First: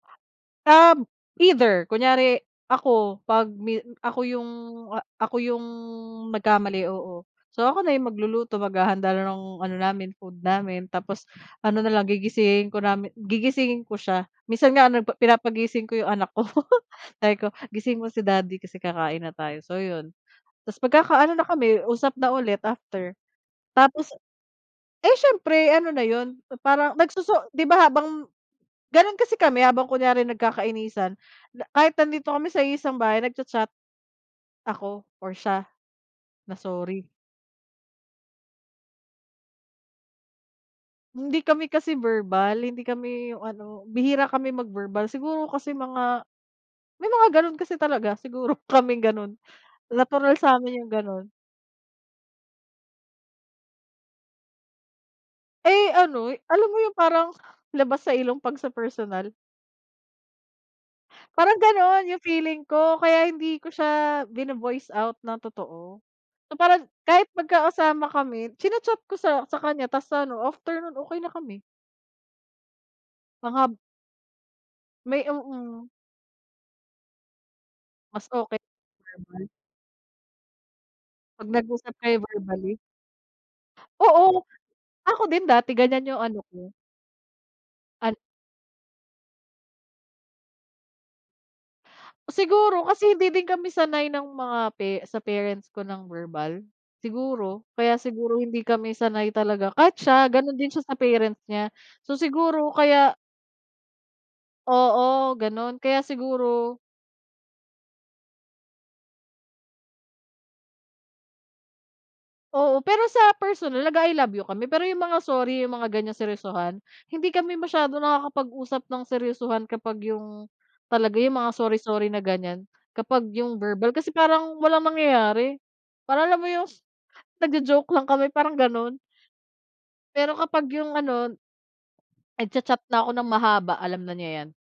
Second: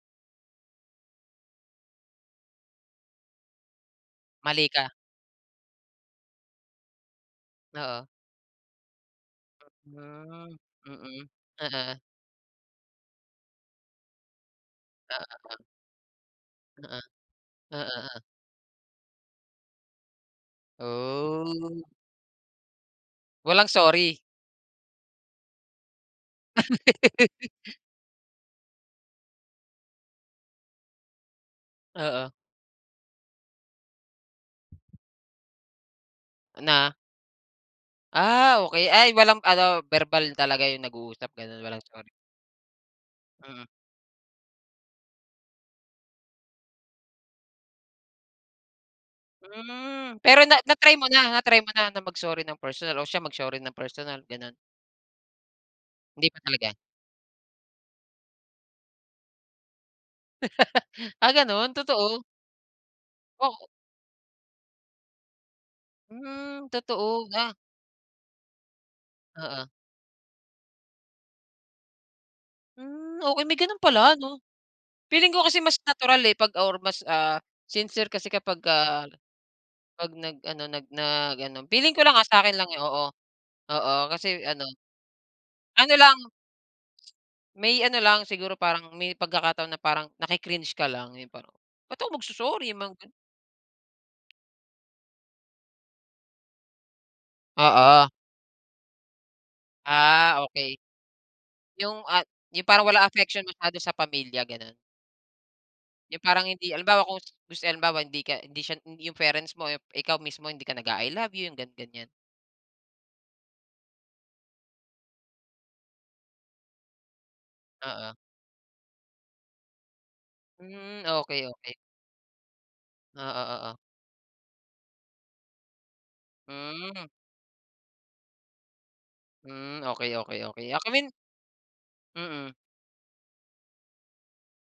Ah, either, kunyari, ako pag mi ako yung, Mali ka. ako yung, ah, nagkamali, oo. So, ako na Oo. yung magluluto maghahanda na ng ano namin, food Hmm, namin, tapos mm. ano na Oo. lang gigisingin ko namin gigisingin ko siya, minsan nga ano, Na [unintelligible] pinapagising ko 'yong anak ko. Oo. Sabi ko, Oo, "Gisingin mo o si daddy kasi, kakain na tayo," so, yun, tapos magkakaano na kami Oh. usap na ulit after, Walang tapos, sorry? eh, siyempre ano na yun, parang nagsoso 'di ba, habang ganun kasi kami, habang, kunyari, nagkakainisan, kahit Oo. nandito kami sa iisang bahay, nag-cha-chat, ako or siya, na Na? sorry. Ah, okay, ay, walang ano, verbal talaga yung nag-uusap Hindi ganon, kami walang kasi sorry. verbal, hindi kami, yung ano, Mm. bihira kami mag-verbal siguro kasi mga may mga ganun kasi talaga, siguro kaming ganun, Hmm, natural pero sa na amin yung na-try mo ganon. na, na-try mo na, na, mag sorry ng personal o siya mag-sorry ng personal ganon? Eh, Hindi ano, pa alam talaga. mo yung parang labas sa ilong pag sa personal. Ah, Parang ganun ganun yung totoo. feeling ko, kaya hindi Oo. ko siya bino-voice out ng totoo, so, Hmm, parang totoo, kahit nga. magkakasama kami china-chat ko sa sa Oo. kanya tapos sa ano after nun, okey na kami. Hmm, okay Ang may hab. ganun pala 'no? May Feeling ko kasi mas oo. natural, eh, pag or mas, ah, sincere Mas kasi okey kapagka, sa amin. pag, nag ano, nag nag Pag ano, feeling nag-usap ko lang kayo ah, sakin lang verbally. yun. Oo, oo, kasi Oo, ano. ako din dati Ano ganyan lang. yung ano ko. May ano An lang, siguro parang may pagkakataon na parang naki-cringe ka lang, yung parang ba't ako magso-sorry Siguro mga ganun. kasi hindi din kami sanay ng mga pe sa parents ko ng verbal, siguro, kaya Oo. siguro hindi kami sanay talaga kahit siya, Ah, ganun din okey. siya sa parent niya, Yung, so, ah, yung siguro parang wala kaya affection masyado sa pamilya ganun. Oo, ganun kaya Yung parang hindi siguro halimbawa kung, halimbawa hindi ka, hindi siya yung parents mo, ikaw mismo hindi ka nag-a i love you, yung ga ganyan Oo, pero sa personal nag-a i love you kami, pero yung mga sorry yung mga ganyang seryosohan, hindi kami masyadong Oo. nakakapag-usap ng seryosohan kapag yung Hmm, talaga yung okey, mga okey. sorry-sorry na ganyan, kapag Oo, yung oo. verbal kasi parang walang mangyayari, parang alam mo yung, Hmm. nagjo-joke lang kami parang ganun. Hmm, okey, Pero okey, kapag okey, ah, yung kumin. ano. Mhm. Nagcha-chat na ako ng mahaba alam na niya yan.